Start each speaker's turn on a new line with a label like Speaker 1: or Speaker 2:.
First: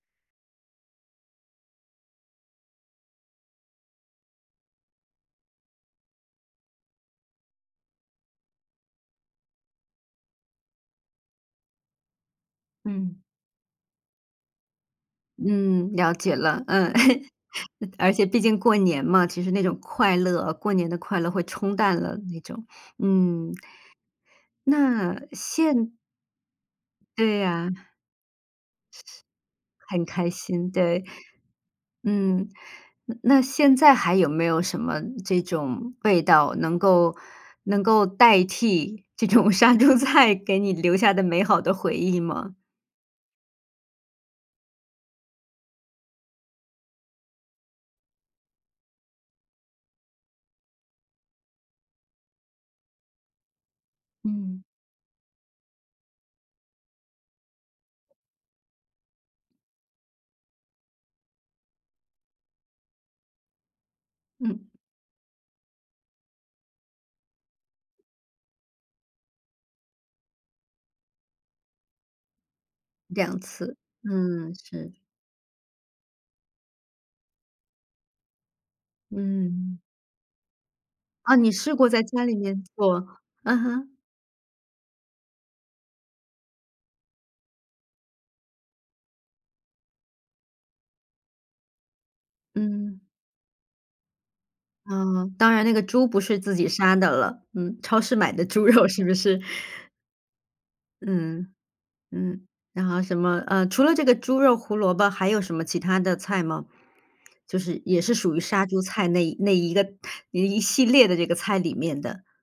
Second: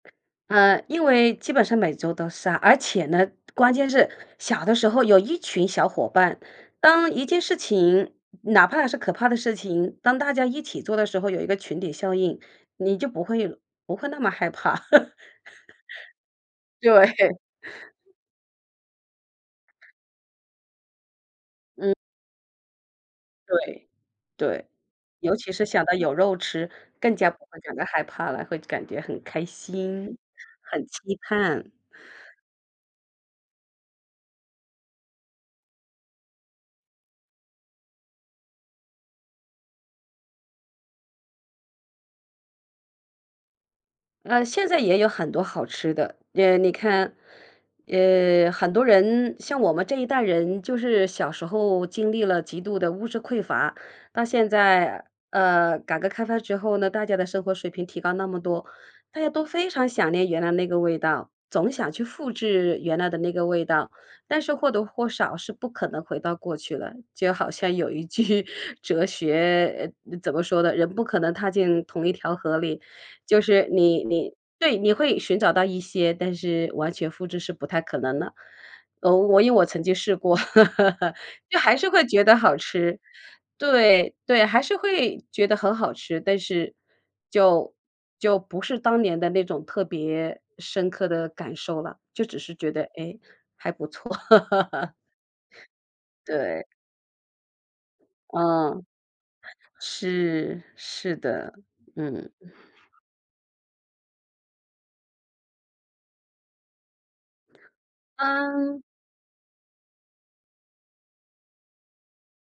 Speaker 1: 嗯，因为基本上每周都是啊，而且呢关键是小的时候有一群小伙伴，当一件事情，哪怕是可怕的事情，当大家一起做的时候，有一个群体效应，你就
Speaker 2: 嗯。
Speaker 1: 不会不会那么害怕。
Speaker 2: 嗯，了解了，嗯。
Speaker 1: 对。
Speaker 2: 而且毕竟过年嘛，其实那种快乐，过年的快乐会冲
Speaker 1: 嗯。
Speaker 2: 淡了那种。嗯。
Speaker 1: 对，对，
Speaker 2: 那
Speaker 1: 尤其是想
Speaker 2: 现
Speaker 1: 到有肉吃更加
Speaker 2: 对
Speaker 1: 不会
Speaker 2: 呀。
Speaker 1: 感到害怕了，会感觉很开
Speaker 2: 很
Speaker 1: 心，
Speaker 2: 开心，
Speaker 1: 很
Speaker 2: 对。
Speaker 1: 期盼。
Speaker 2: 嗯。那现在还有没有什么这种味道，能够能够代替这种杀猪菜给你留下的美好的回忆吗？
Speaker 1: 呃，现在也有很多好吃的。呃，你看，呃，很多人像我们这一代人就是小时候经历了极度的物质匮乏，到现
Speaker 2: 嗯。
Speaker 1: 在，呃，改革开放之后呢，大家的生活水平提高那么多，大家都非常想念原来那个味道，总想去复制原来的那个味道，但是
Speaker 2: 嗯。
Speaker 1: 或多或少是不可能回到过去了。就好像有一句哲学怎么说的，人不可能踏进同一条河里。
Speaker 2: 2
Speaker 1: 就是
Speaker 2: 次，
Speaker 1: 你你
Speaker 2: 嗯，
Speaker 1: 对，你
Speaker 2: 是。
Speaker 1: 会寻找到一些，但是完全复制是不太可能的。哦，我因为我
Speaker 2: 嗯。
Speaker 1: 曾经试过，
Speaker 2: 啊，你
Speaker 1: 就
Speaker 2: 试
Speaker 1: 还是
Speaker 2: 过在
Speaker 1: 会觉
Speaker 2: 家
Speaker 1: 得
Speaker 2: 里
Speaker 1: 好
Speaker 2: 面
Speaker 1: 吃，
Speaker 2: 做，嗯哼。
Speaker 1: 对，对，还是会觉得很好吃，但是就就不是当年的那种特别深刻的感受了。就只是觉得，
Speaker 2: 嗯。
Speaker 1: 哎，还不错。
Speaker 2: 啊，当然那个猪不是自
Speaker 1: 对。
Speaker 2: 己杀的了，嗯，超市买的猪
Speaker 1: 嗯。
Speaker 2: 肉是不是？
Speaker 1: 是是
Speaker 2: 嗯，
Speaker 1: 的，嗯。
Speaker 2: 嗯，然后什么，呃，除了这个猪肉胡萝卜还有什么其它的菜吗？就是也是属于杀猪
Speaker 1: 嗯。
Speaker 2: 菜那一那一个一系列的这个菜里面的。